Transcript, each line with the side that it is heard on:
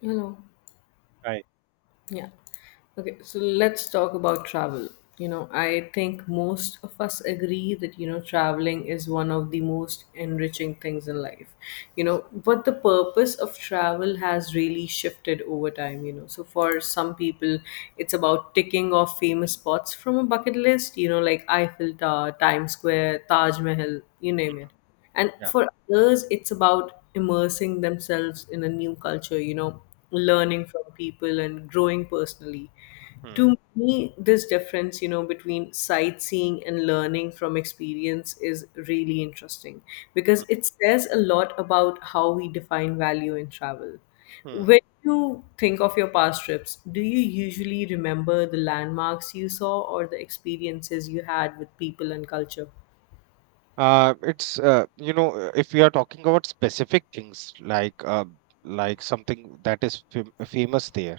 left: Hello.
right: Right.
left: Yeah. Okay, so let's talk about travel. I think most of us agree that, traveling is one of the most enriching things in life. But the purpose of travel has really shifted over time. So for some people, it's about ticking off famous spots from a bucket list, like Eiffel Tower, Times Square, Taj Mahal, you name it, and
right: Yeah.
left: for others it's about immersing themselves in a new culture, learning from people and growing personally. To
right: Hmm.
left: me, this difference, between sightseeing and learning from experience is really interesting,
right: Hmm.
left: because it says a lot about how we define value in travel.
right: Hmm.
left: When you think of your past trips, do you usually remember the landmarks you saw or the experiences you had with people and culture?
right: If we are talking about specific things like something that is famous there,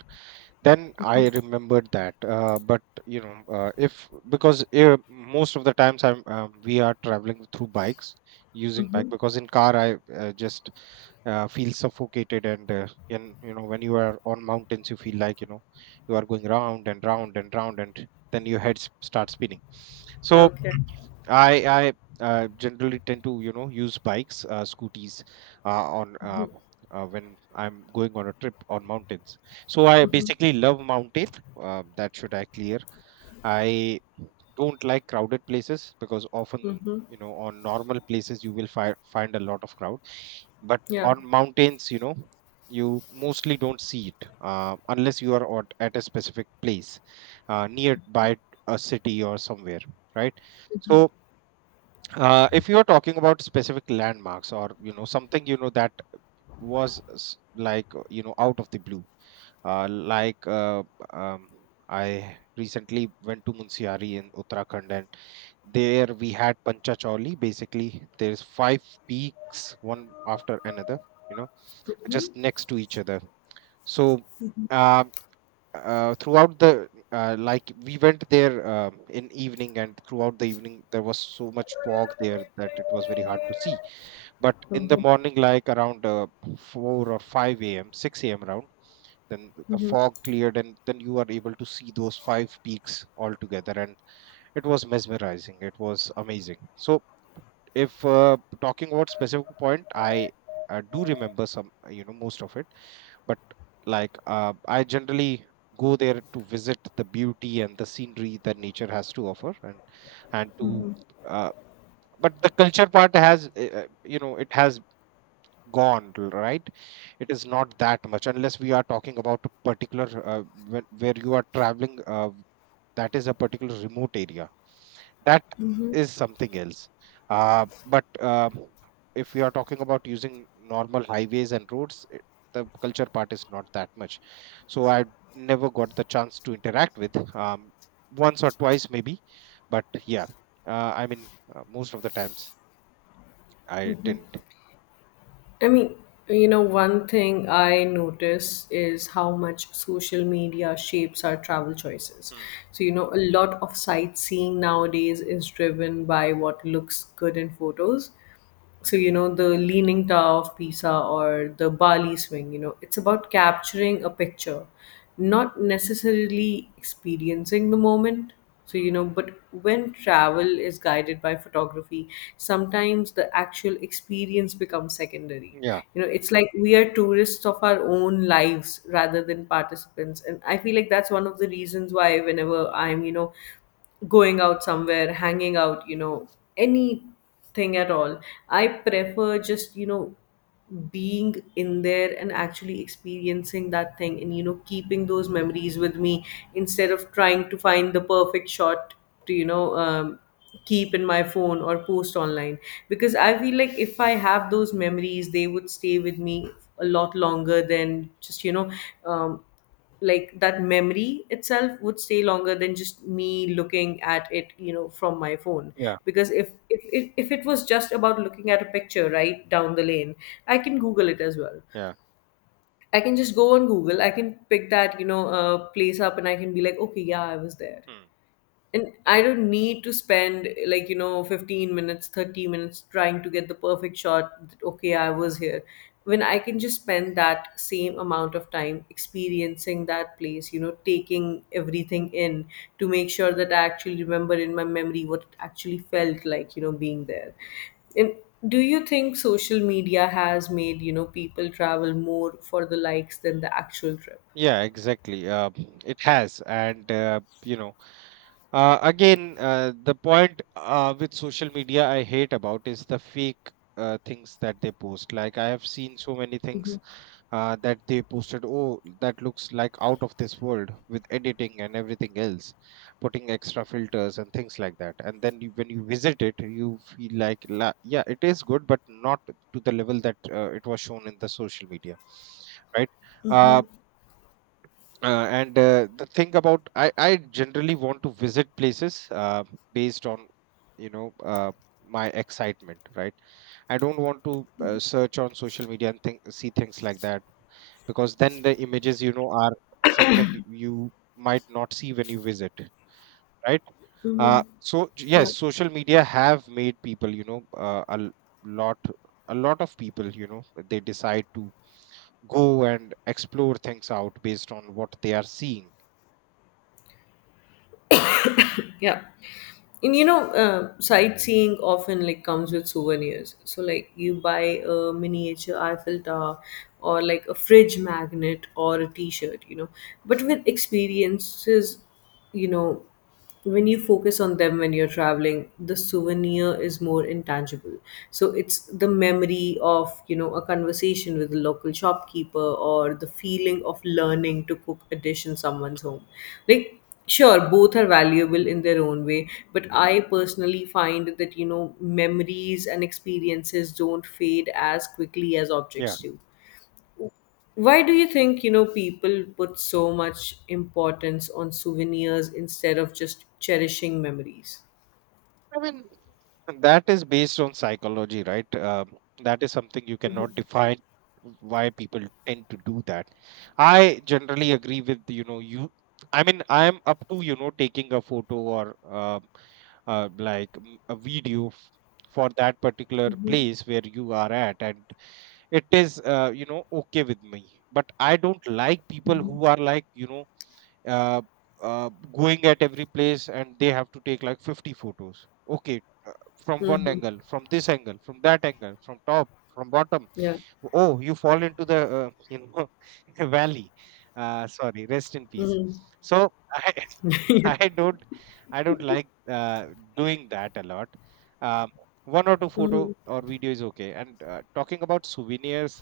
right: then I remembered that. But you know, if because most of the times I'm we are traveling through bikes using bike
left: Hmm.
right: because in car I just feel suffocated and you know when you are on mountains you feel like you know you are going round and round and round and then your head starts spinning. So
left: Okay.
right: I I generally tend to you know use bikes, scooties, on when I'm going on a trip on mountains. So I
left: Mhm.
right: basically love mountain. That should I clear. I don't like crowded places because often
left: Mm-hmm.
right: you know on normal places you will find a lot of crowd, but
left: Yeah.
right: on mountains you know you mostly don't see it unless you are at a specific place nearby a city or somewhere, right? So if you are talking about specific landmarks or you know something you know that was you know out of the blue, uh, like uh, um, I recently went to Munsiari in Uttarakhand, and there we had Panchacholi. Basically, there's five peaks one after another. You know, just next to each other. So. um Throughout the like we went there in evening and throughout the evening there was so much fog there that it was very hard to see, but in the
left: Mhm.
right: morning like around 4 or 5 a.m, 6 a.m around, then the fog cleared and then you are able to see those five peaks all together, and it was mesmerizing, it was amazing. So if talking about specific point, I do remember some, you know, most of it, but I generally go there to visit the beauty and the scenery that nature has to offer, and to uh, but the culture part has you know it has gone, right? It is not that much unless we are talking about a particular where you are traveling, that is a particular remote area, that is something else. But If we are talking about using normal highways and roads, the culture part is not that much. So I never got the chance to interact with, once or twice maybe, but yeah, most of the times I didn't.
left: I mean, one thing I notice is how much social media shapes our travel choices.
right: Hmm.
left: So, a lot of sightseeing nowadays is driven by what looks good in photos. So, the leaning tower of pisa or the bali swing, it's about capturing a picture, not necessarily experiencing the moment. So, but when travel is guided by photography, sometimes the actual experience becomes secondary.
right: Yeah,
left: It's like we are tourists of our own lives rather than participants, and I feel like that's one of the reasons why whenever I'm, going out somewhere, hanging out, any thing at all. I prefer just, being in there and actually experiencing that thing, and, keeping those memories with me, instead of trying to find the perfect shot to, keep in my phone or post online. Because I feel like if I have those memories, they would stay with me a lot longer than just, um, like that memory itself would stay longer than just me looking at it from my phone.
right: yeah,
left: Because if it was just about looking at a picture right down the lane, I can google it as well.
right: yeah.
left: I can just go on google, I can pick that, place up, and I can be like, okay, yeah, I was there.
right: Hmm.
left: And I don't need to spend like, 15 minutes, 30 minutes trying to get the perfect shot, that, okay, I was here. When I can just spend that same amount of time experiencing that place, taking everything in, to make sure that I actually remember in my memory what it actually felt like, being there. And do you think social media has made, people travel more for the likes than the actual trip?
right: Yeah, exactly. It has, and you know. The point with social media I hate about is the fake things that they post. Like I have seen so many
left: Mm-hmm.
right: things that they posted. Oh, that looks like out of this world with editing and everything else, putting extra filters and things like that. And then you, when you visit it, you feel like, yeah, it is good, but not to the level that it was shown in the social media, right? Uh,
left: Mm-hmm.
right: and The thing about I generally want to visit places based on you know my excitement, right? I don't want to search on social media and see things like that, because then the images you know are something you might not see when you visit, right? uh,
left: Mm-hmm.
right: so j- yes,
left: Yeah.
right: social media have made people you know lot a lot of people you know they decide to go and explore things out based on what they are seeing.
left: Yeah. And sightseeing often like comes with souvenirs, so like you buy a miniature eiffel tower or like a fridge magnet or a t-shirt. But with experiences, you know when you focus on them, when you're traveling, the souvenir is more intangible. So it's the memory of, a conversation with a local shopkeeper or the feeling of learning to cook a dish in someone's home, like. Sure, both are valuable in their own way, but I personally find that, memories and experiences don't fade as quickly as
right: Yeah.
left: objects do. Why do you think, people put so much importance on souvenirs instead of just cherishing memories?
right: I mean, that is based on psychology, right? That is something you cannot define why people tend to do that. I generally agree with, you know, you. I mean, I'm up to, you know, taking a photo or a video for that particular
left: Mm-hmm.
right: place where you are at, and it is you know okay with me, but I don't like people who are like you know uh, uh, going at every place and they have to take like 50 photos, okay, from one
left: Mm-hmm.
right: angle, from this angle, from that angle, from top, from bottom.
left: Yeah.
right: Oh, you fall into the you know valley. Sorry, rest in peace.
left: Mm-hmm.
right: So i
left: Yeah.
right: i don't, I don't like doing that a lot. um, One or two photo
left: Mm-hmm.
right: or video is okay. And talking about souvenirs,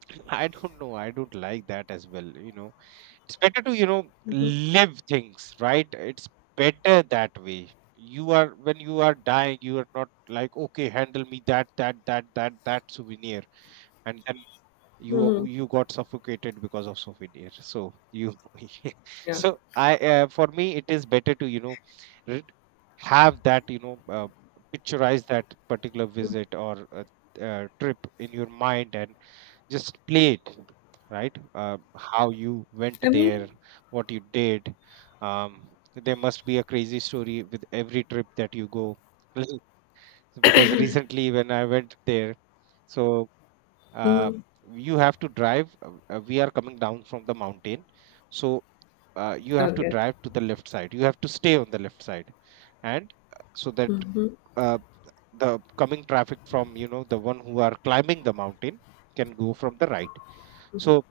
right: I don't know, I don't like that as well, you know. It's better to you know live things, right? It's better that way. You are when you are dying you are not like, okay, handle me that souvenir, and then you
left: Hmm.
right: you got suffocated because of souvenir, so you
left: Yeah.
right: so I for me it is better to you know re- have that you know picturize that particular visit or trip in your mind and just play it, right? How you went
left: I mean,
right: there, what you did. um, there must be a crazy story with every trip that you go. Because recently when I went there, so uh,
left: mm-hmm.
right: you have to drive, we are coming down from the mountain, so you have to
left: Okay.
right: drive to the left side, you have to stay on the left side. And so that
left: Mm-hmm.
right: uh, the coming traffic from you know the one who are climbing the mountain can go from the right. So.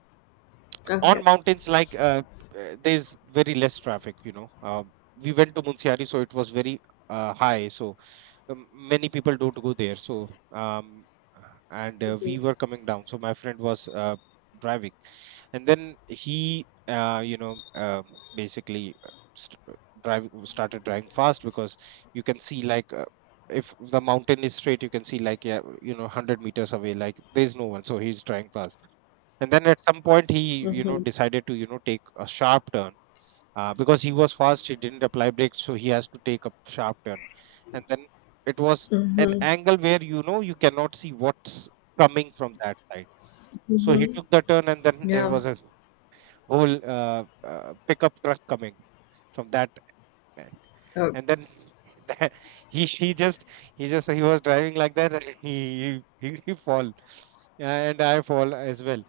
right: On
left: Okay.
right: mountains like there's very less traffic, you know. We went to Munsiari, so it was very high, so many people don't go there, so and we were coming down, so my friend was driving. And then he you know basically st- drive started driving fast, because you can see like if the mountain is straight you can see like yeah you know 100 meters away like there's no one, so he's driving fast. And then at some point he you know decided to you know take a sharp turn. Because he was fast he didn't apply brakes, so he has to take a sharp turn. And then it was an angle where you know you cannot see what's coming from that side. So he took the turn and then there
left: Yeah.
right: was a whole pickup truck coming from that end.
left: Oh.
right: And then that, he just, he was driving like that, and he fall. Yeah, and I fall as well.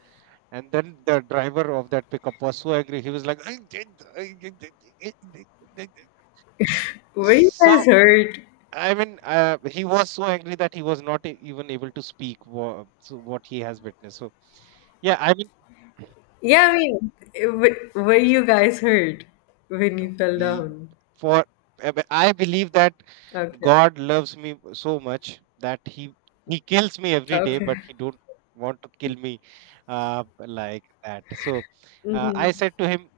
right: And then the driver of that pickup was so angry. He was like, I did- I did."
left: Why you
right: So
left: guys hurt?
right: I mean, he was so angry that he was not even able to speak so what he has witnessed. So yeah, I mean,
left: Yeah, I mean, w were you
right: no,
left: guys hurt when
right: no,
left: you fell
right: we
left: down?
right: for I believe that
left: Okay.
right: God loves me so much that he kills me every day,
left: Okay.
right: but he don't want to kill me like that. So I
left: Mm-hmm.
right: said to him,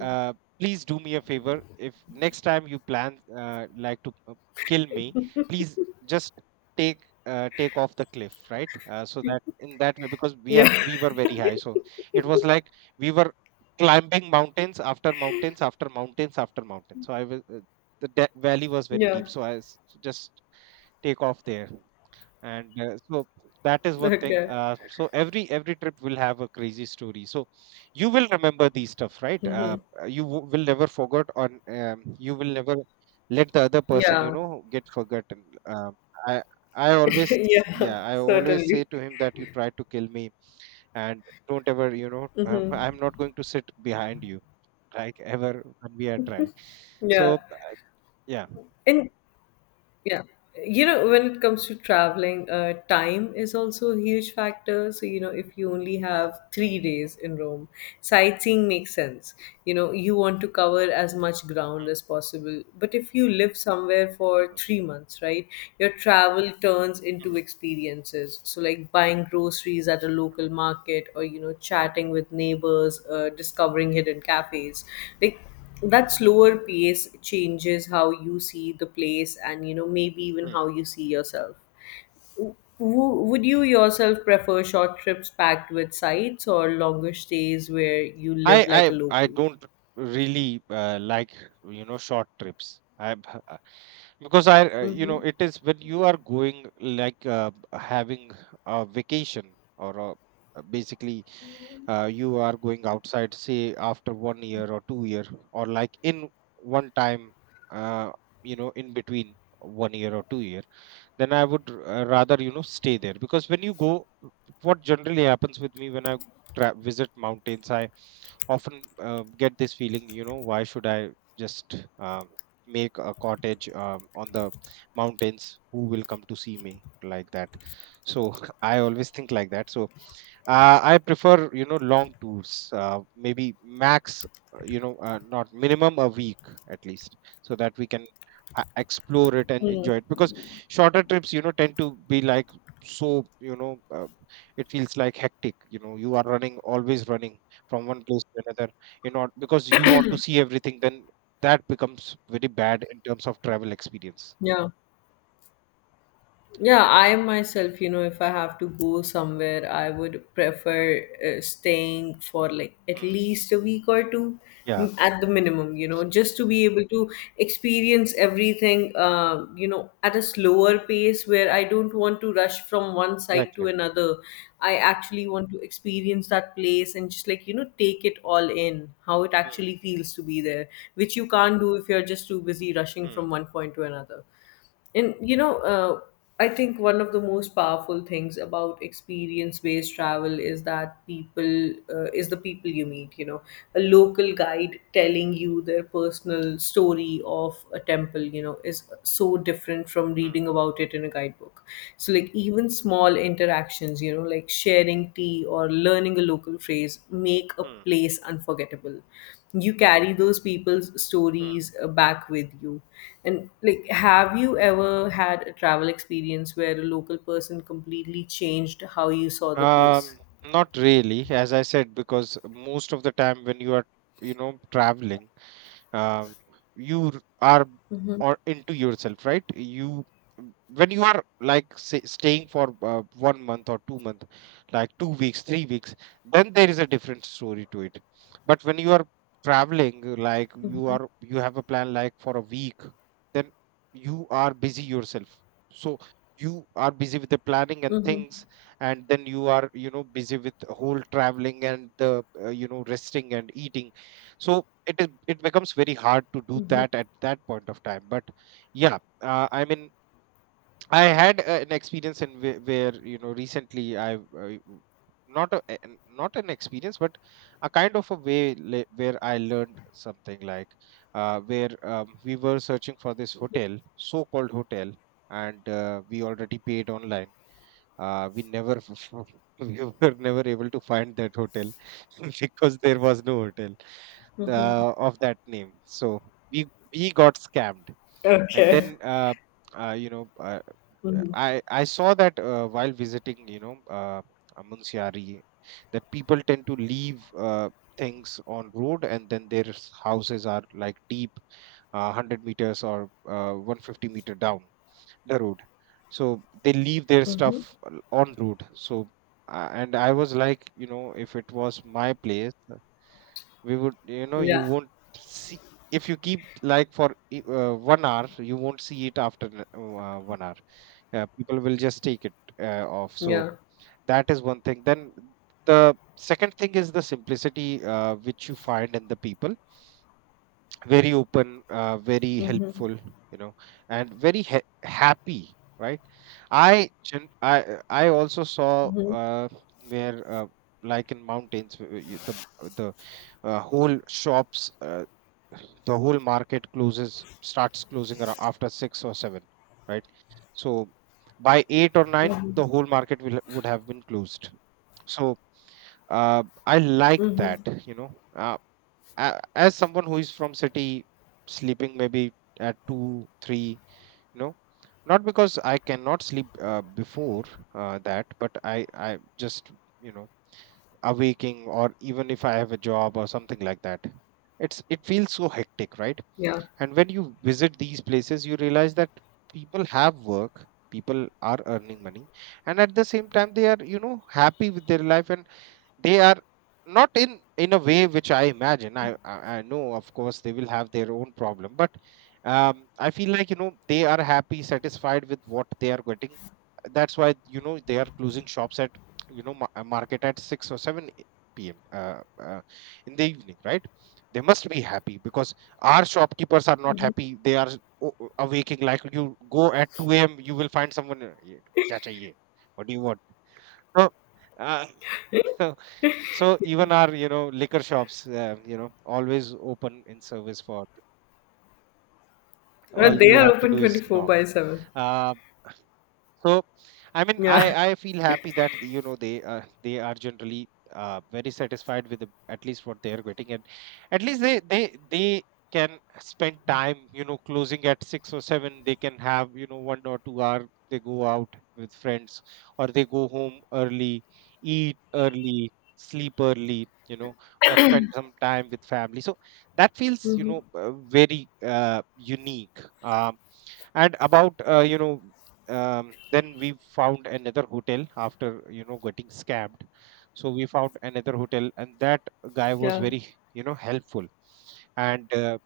right: uh, please do me a favor. If next time you plan to kill me, please just take off the cliff, right? So that in that way, because
left: Yeah.
right: we were very high, so it was like we were climbing mountains after mountains after mountains after mountains. So I was valley was very deep,
left: Yeah.
right: so I just take off there. And so that is one thing.
left: Okay.
right: So every trip will have a crazy story, so you will remember these stuff, right?
left: Mm-hmm.
right: You will never forget on you will never let the other person you
left: Yeah.
right: know get forgotten. Um, i i always,
left: Yeah,
right: yeah, I always say
left: certainly.
right: to him that you tried to kill me, and don't ever you know
left: Mm-hmm.
right: I'm not going to sit behind you like ever when we are driving.
left: Yeah.
right: So yeah.
left: And. Yeah. You know, when it comes to traveling, time is also a huge factor. So, if you only have 3 days in Rome, sightseeing makes sense. You know, you want to cover as much ground as possible. But if you live somewhere for
right: Mhm,
left: 3 months, right, your travel turns into
right: mhm,
left: experiences. So, like buying groceries at a local
right: mhm,
left: market, or, chatting with neighbors, discovering hidden cafes. Like, that slower pace changes how you see the place and maybe even how
right: mhm.
left: you see yourself. Would you yourself prefer short trips packed with sights or longer stays where you
right: I
left: live like
right: I
left: a
right: I
left: local?
right: don't really like you know short trips. Because I you know
left: Mm-hmm.
right: it is when you are going like having a vacation or basically you are going outside say after 1 year or 2 year, or like in one time, uh, you know in between 1 year or 2 year, then I would rather you know stay there. Because when you go, what generally happens with me when I visit mountains I often get this feeling, you know, why should I just make a cottage on the mountains? Who will come to see me like that? So I always think like that. So I prefer, long tours, maybe max, not minimum a week at least, so that we can explore it and enjoy it. Because shorter trips, tend to be like so, it feels like hectic. You are running, always running from one place to another, because you want to see everything. Then that becomes very bad in terms of travel experience.
left: Yeah. Yeah, I myself, if I have to go somewhere, I would prefer staying for like at
right: Hmm.
left: least a week or two,
right: Yeah,
left: at the minimum, just to be able to experience everything, at a slower pace where I don't want to rush from one side to
right: exactly.
left: another. I actually want to experience that place and just like, take it all in, how it
right: Hmm.
left: actually feels to be there, which you can't do if you're just too busy rushing
right: Hmm.
left: from one point to another. And I think one of the most powerful things about experience-based travel is that people is the people you meet. You know, a local guide telling you their personal story of a temple, is so different from
right: Hmm.
left: reading about it in a guidebook. So, like, even small interactions, like sharing tea or learning a local phrase, make a
right: Hmm.
left: place unforgettable. You carry those people's
right: Hmm.
left: stories back with you. And like, have you ever had a travel experience where a local person completely changed how you saw the
right: um
left: place?
right: not really, as I said, because most of the time when you are traveling, um, you are or into yourself, right? You, when you are, like, say, staying for 1 month or 2 month, like 2 weeks 3 weeks, then there is a different story to it. But when you are traveling, like you
left: Mm-hmm.
right: are, you have a plan, like for a week. Then you are busy yourself. So you are busy with the planning and things, and then you are busy with the whole traveling and the resting and eating. So it is, it becomes very hard to do
left: Mm-hmm.
right: that at that point of time. But yeah, I mean, I had an experience in where recently I not a, not an experience, but a kind of a way, where I learned something, like where we were searching for this hotel, so called hotel, and we already paid online. We never we were never able to find that hotel because there was no hotel the
left: Mm-hmm.
right: of that name. So we we got scammed, and
left: Okay.
right: then uh, you know uh,
left: Mm-hmm.
right: I saw that, while visiting Munsiari, that people tend to leave things on road, and then their houses are like deep 100 meters or 150-meter down the road. So they leave their stuff on road. So And I was like, if it was my place, we would, you
left: Yeah.
right: won't see, if you keep like for 1 hour, you won't see it after 1 hour, people will just take it off. So
left: Yeah.
right: that is one thing. Then the second thing is the simplicity, which you find in the people. Very open, very helpful, you know and very happy, right? I gen- I I also saw, uh, where like in mountains, the whole shops, the whole market closes, starts closing around after 6 or 7, right? So by 8 or 9 the whole market will would have been closed. So I like that, you know uh, as someone who is from city, sleeping maybe at 2, 3, you know not because I cannot sleep before that, but I just, you know awaking, or even if I have a job or something like that, it's, it feels so hectic, right?
left: Yeah.
right: And when you visit these places, you realize that people have work, people are earning money, and at the same time, they are, happy with their life, and they are not, in a way which I imagine, I know of course they will have their own problem, but I feel like, they are happy, satisfied with what they are getting. That's why, they are closing shops at, market at 6 or 7 p.m., in the evening, right? They must be happy because our shopkeepers are not happy. They are awaking, like you go at 2 a.m., you will find someone, "Ye- kya chahiye? What do you want?" So uh, So even our, liquor shops, always open in service for,
left: Well,
right: all
left: they
right: you
left: are
right: have to
left: open
right: do is
left: 24 by
right: knock.
left: 7.
right: Uh, so I mean,
left: Yeah.
right: I feel happy that, they are generally, very satisfied with the, at least what they are getting, and at least they they can spend time, closing at 6 or 7 they can have, 1 or 2 hour. They go out with friends, or they go home early, eat early, sleep early, you know or spend some time with family. So that feels, very, uh, unique. Um, and about, then we found another hotel after, getting scammed. So we found another hotel, and that guy was
left: Yeah.
right: very, helpful. And uh,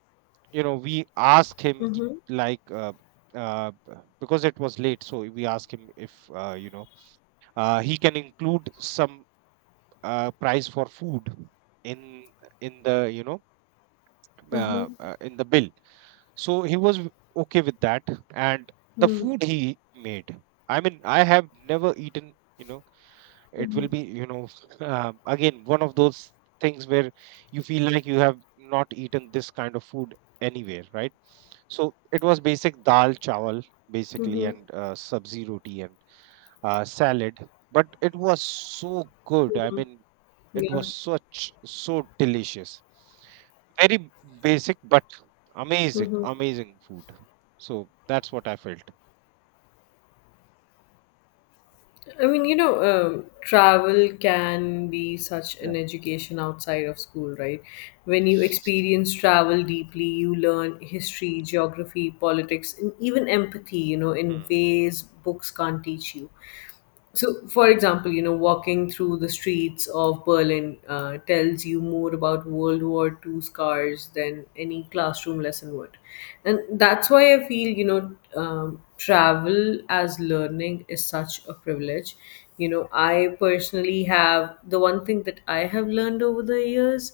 right: you know we asked him, ki-,
left: Mm-hmm.
right: like, uh, b- because it was late, so we asked him if, he can include some, price for food, in in the,
left: Mm-hmm.
right: in the bill. So he was okay with that, and the
left: Mm-hmm.
right: food he made, I mean, I have never eaten, it will be, again one of those things where you feel like you have not eaten this kind of food anywhere, right? So it was basic dal chawal, basically,
left: Mm-hmm.
right: and sabzi roti, salad, but it was so good. I mean, it
left: Yeah.
right: was such so delicious. Very basic, but amazing, amazing food. So that's what I felt.
left: I mean, travel can be such
right: Yeah.
left: an education outside of school, right? When you experience travel deeply, you learn history, geography, politics, and even empathy, in
right: Hmm.
left: ways books can't teach you. So, for example, walking through the streets of Berlin tells you more about World War II scars than any classroom lesson would. And that's why I feel, travel as learning is such a privilege. You know, I personally have the one thing that I have learned over the years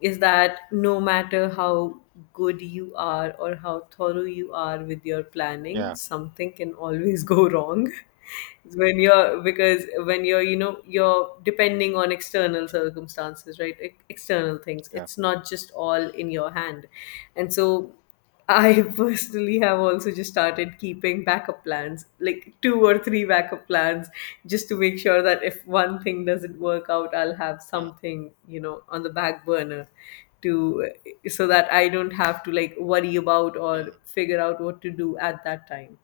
left: is that no matter how good you are or how thorough you are with your planning,
right: Yeah,
left: something can always go wrong. When you're, you're depending on external circumstances, right? External things,
right: yeah.
left: it's not just all in your hand. And so I personally have also just started keeping backup plans, like two or three backup plans, just to make sure that if one thing doesn't work out, I'll have
right: Hmm.
left: something, on the back burner, to, so that I don't have to like worry about or
right: Hmm.
left: figure out what to do at that time.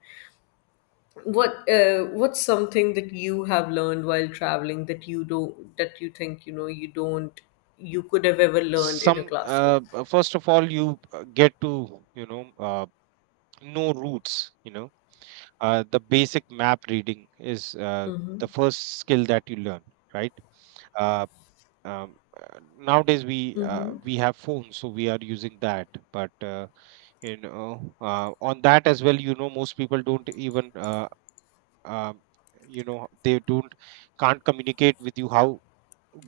left: What's something that you have learned while traveling that you don't that you think, you don't you could have ever learned in a
right: Some,
left: classroom?
right: first of all, you get to, know roots. You know, the basic map reading is,
left: Mm-hmm.
right: the first skill that you learn, right? Uh, Nowadays we have phones, so we are using that, but on that as well, most people don't even um, they don't, can't communicate with you how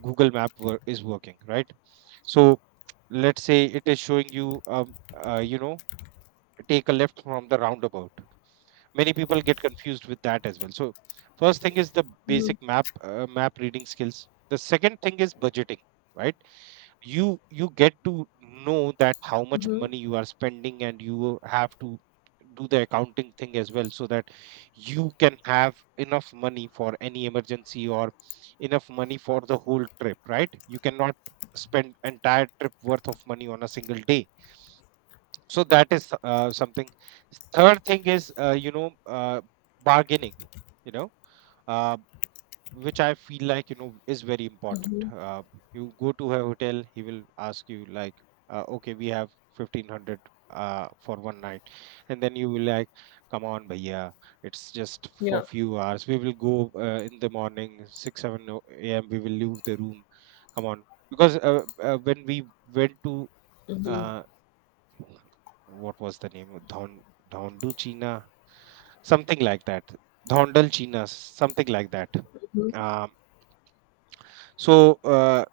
right: google map is working, right? So let's say it is showing you, you know take a left from the roundabout. Many people get confused with that as well. So first thing is the basic map, map reading skills. The second thing is budgeting, right? You get to know that how much
left: Mm-hmm.
right: money you are spending, and you have to do the accounting thing as well, so that you can have enough money for any emergency, or enough money for the whole trip, right? You cannot spend entire trip worth of money on a single day. So that is, something. Third thing is, bargaining, you know uh, which I feel like, is very important.
left: Mm-hmm.
right: You go to a hotel, he will ask you like, "Okay, we have 1500, for 1 night," and then you will like, "Come on, bhaiya, it's just
left: Yeah.
right: for few hours. We will go, in the morning, 6 7 a.m. We will leave the room. Come on." Because, when we went to, uh, what was the name of Don, Dondu China, something like that, Dondal China, something like that.
left: Mhm,
right: Um, so,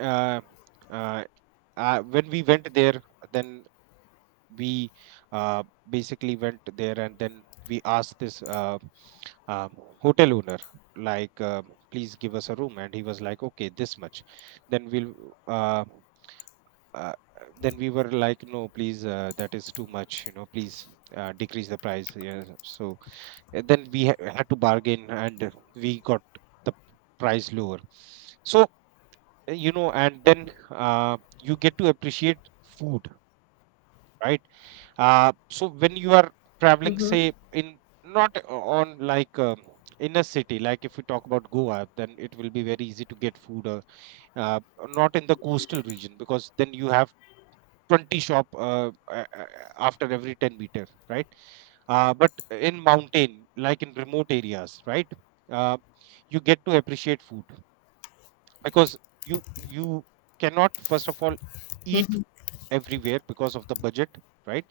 right: uh, uh, when we went there, then we uh, basically went there, and then we asked this, um, hotel owner, like please give us a room, and he was like, okay this much, then we'll, uh, uh, then we were like, no please, that is too much, you know, please decrease the price, yeah. So then we had to bargain, and we got the price lower. So, and then you get to appreciate food, right? So when you are traveling,
left: mhm,
right: say, in, not on, like, inner city, like if we talk about goa, then it will be very easy to get food, uh, not in the coastal region, because then you have 20 shop, after every 10 meter, right? But in mountain, like in remote areas, right? Uh, you get to appreciate food, because you cannot, first of all, eat everywhere because of the budget, right?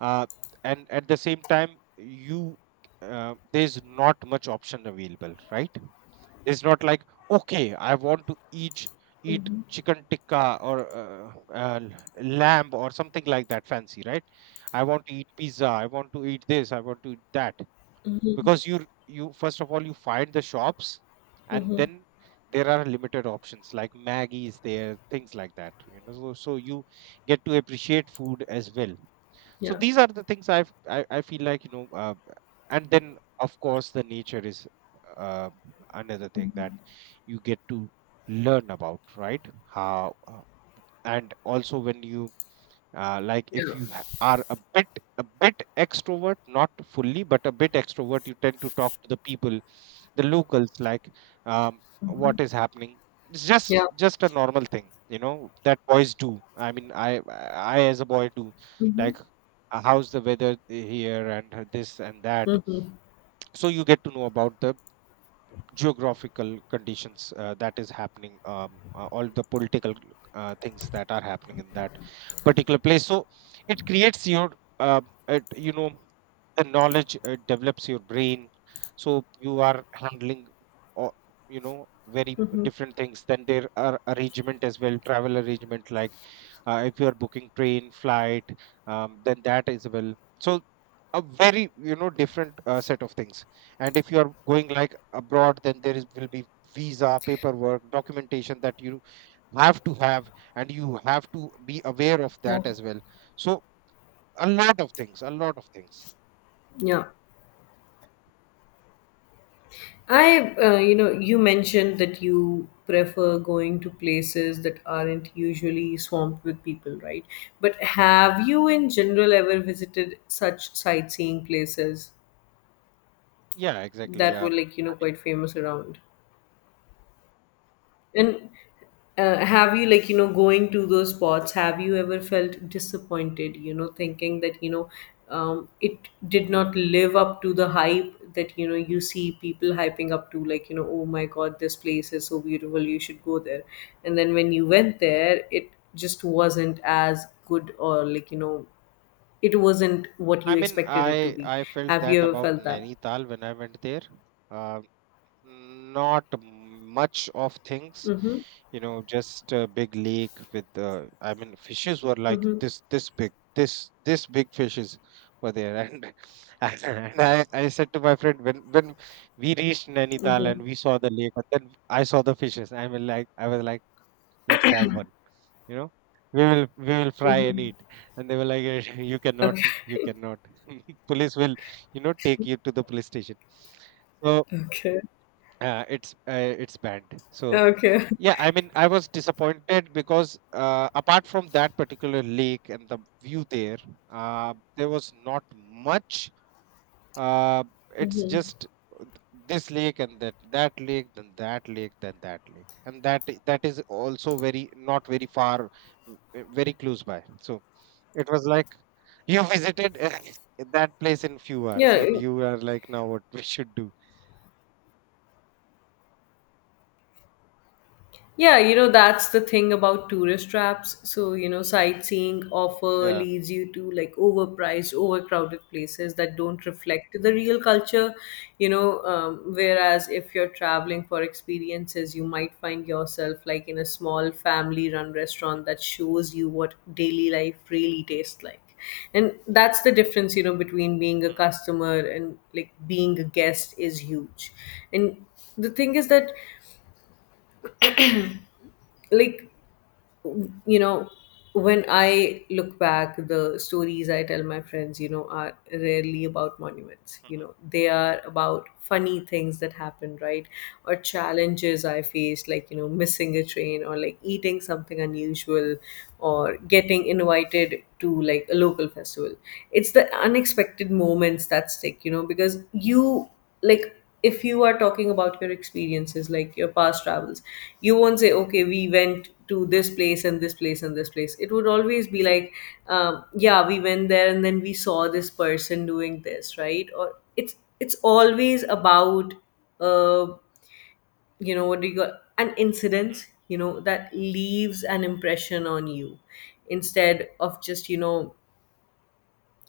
right: uh, and at the same time, you, there's not much option available, right? It's not like, okay, I want to eat chicken tikka, or uh, lamb or something like that, fancy, right? I want to eat pizza, I want to eat this, I want to eat that,
left: mhm,
right: because you first of all you find the shops, and
left: mhm.
right: then there are limited options like maggie is there, things like that, you know. So you get to appreciate food as well. So
left: Yeah,
right: these are the things I've, I feel like, and then of course the nature is, uh, another thing that you get to learn about, right? How and also when you like, if
left: yeah,
right: you are a bit, extrovert, not fully but a bit extrovert, you tend to talk to the people, the locals, like, um, what is happening. It's just
left: yeah,
right: just a normal thing, you know, that boys do. I mean, I as a boy do, like, how's the weather here, and this and that. So you get to know about the geographical conditions, that is happening, all the political, things that are happening in that particular place. So it creates your, uh, it, you know, the knowledge, develops your brain. So you are handling, or you know, very different things. Then there are arrangement as well, travel arrangement, like if you are booking train flight, then that as well. So, a very, different set of things. And if you are going, like, abroad, then there is, will be visa paperwork documentation that you have to have, and you have to be aware of
left: yeah,
right: that as well. So, a lot of things, a lot of things.
left: yeah. I, you mentioned that you prefer going to places that aren't usually swamped with people, right? But have you, in general, ever visited such sightseeing places
right: Yeah, exactly.
left: that were, like,
right: I mean,
left: quite famous around? And have you, like, going to those spots, have you ever felt disappointed, thinking that, it did not live up to the hype that, you see people hyping up to, like, oh my God, this place is so beautiful, you should go there. And then when you went there, it just wasn't as good or, like, it wasn't what you expected it to
right: I
left: be.
right: I felt
left: Have you
right: that
left: ever
right: about
left: felt that?
right: Nainital when I went there. Uh, Not much of things,
left: Mm-hmm.
right: you know, just a big lake with, I mean, fishes were like
left: Mm-hmm.
right: this big, this big fishes were there, and and I said to my friend when we reached Nainital and
left: Mm-hmm.
right: we saw the lake, and then I saw the fishes. I mean, like, I was like, let's have one, you know. We will, fry and eat.
left: Mm-hmm.
right: And they were like, "Eh, you cannot, you
left: Okay.
right: cannot police will, you know, take you to the police station." So
left: Okay.
right: it's, it's banned. So
left: Okay.
right: yeah, I mean, I was disappointed because, apart from that particular lake and the view there, there was not much. Uh, it's just, uh, this lake and that lake, then that lake, then that lake, and that, that is also very, not very far, very close by. So it was like, you visited that place in few hours, and
left: Yeah,
right: you are like, now what we should do?
left: yeah, that's the thing about tourist traps. So, sightseeing offer
right: Yeah.
left: leads you to like overpriced, overcrowded places that don't reflect the real culture. Whereas if you're traveling for experiences, you might find yourself like in a small family run restaurant that shows you what daily life really tastes like. And that's the difference, between being a
right: Mm,
left: customer and like being a guest is huge. And the thing is that, like, you know when I look back, the stories I tell my
right: mm,
left: friends, are rarely about monuments,
right: mm.
left: they are about funny things that happened, right? Or challenges I faced, like, missing a train or like eating something unusual, or getting invited to like a local festival. It's the unexpected moments that stick, because you, like, if you are talking about your experiences, like your past travels, you won't say, okay, we went to this place and this place and this place, it would always be like, yeah, we went there and then we saw this person doing this, right? Or it's always about, uh what do you call, an incident, that leaves an impression on you, instead of just,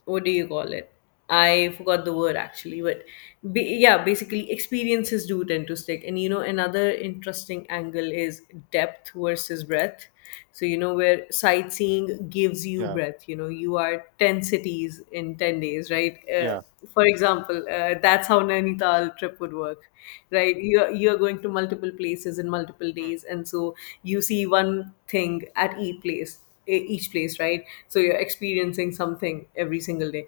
left: what do you call it? I forgot the word actually, but yeah, basically experiences do tend to stick. And another interesting angle is depth versus breadth. So, where sightseeing gives you
right: Yeah,
left: breadth, you are 10 cities in 10 days, right?
right: yeah.
left: For example, that's how Nainital trip would work, right? You're going to multiple places in multiple
right: Mm,
left: days. And so you see one thing at each place, right, so you're experiencing something every single day,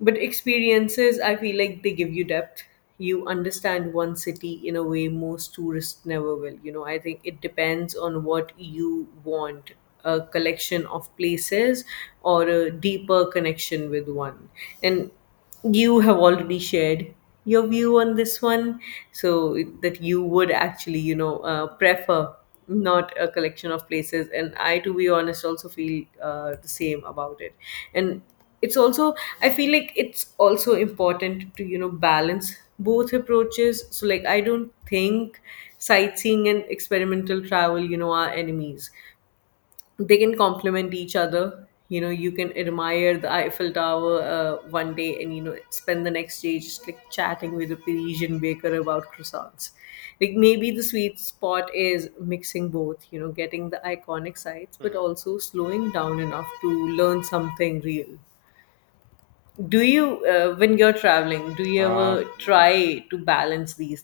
left: but experiences, I feel like, they give you depth, you understand one city in a way most tourists never will, I think it depends on what you want, a collection of places or a deeper connection with one. And you have already shared your view on this one, so that you would actually, prefer not a collection of places, and I, to be honest, also feel the same about it. And it's also, I feel like it's also important to, balance both approaches, so like I don't think sightseeing and experimental travel, are enemies, they can complement each other, you can admire the eiffel tower one day and spend the next day just like chatting with a parisian baker about croissants. Like maybe the sweet spot is mixing both, getting the iconic sights, but
right: mm.
left: also slowing down enough to learn something real. Do you when you're traveling, do you
right: Uh,
left: ever
right: no.
left: try to balance these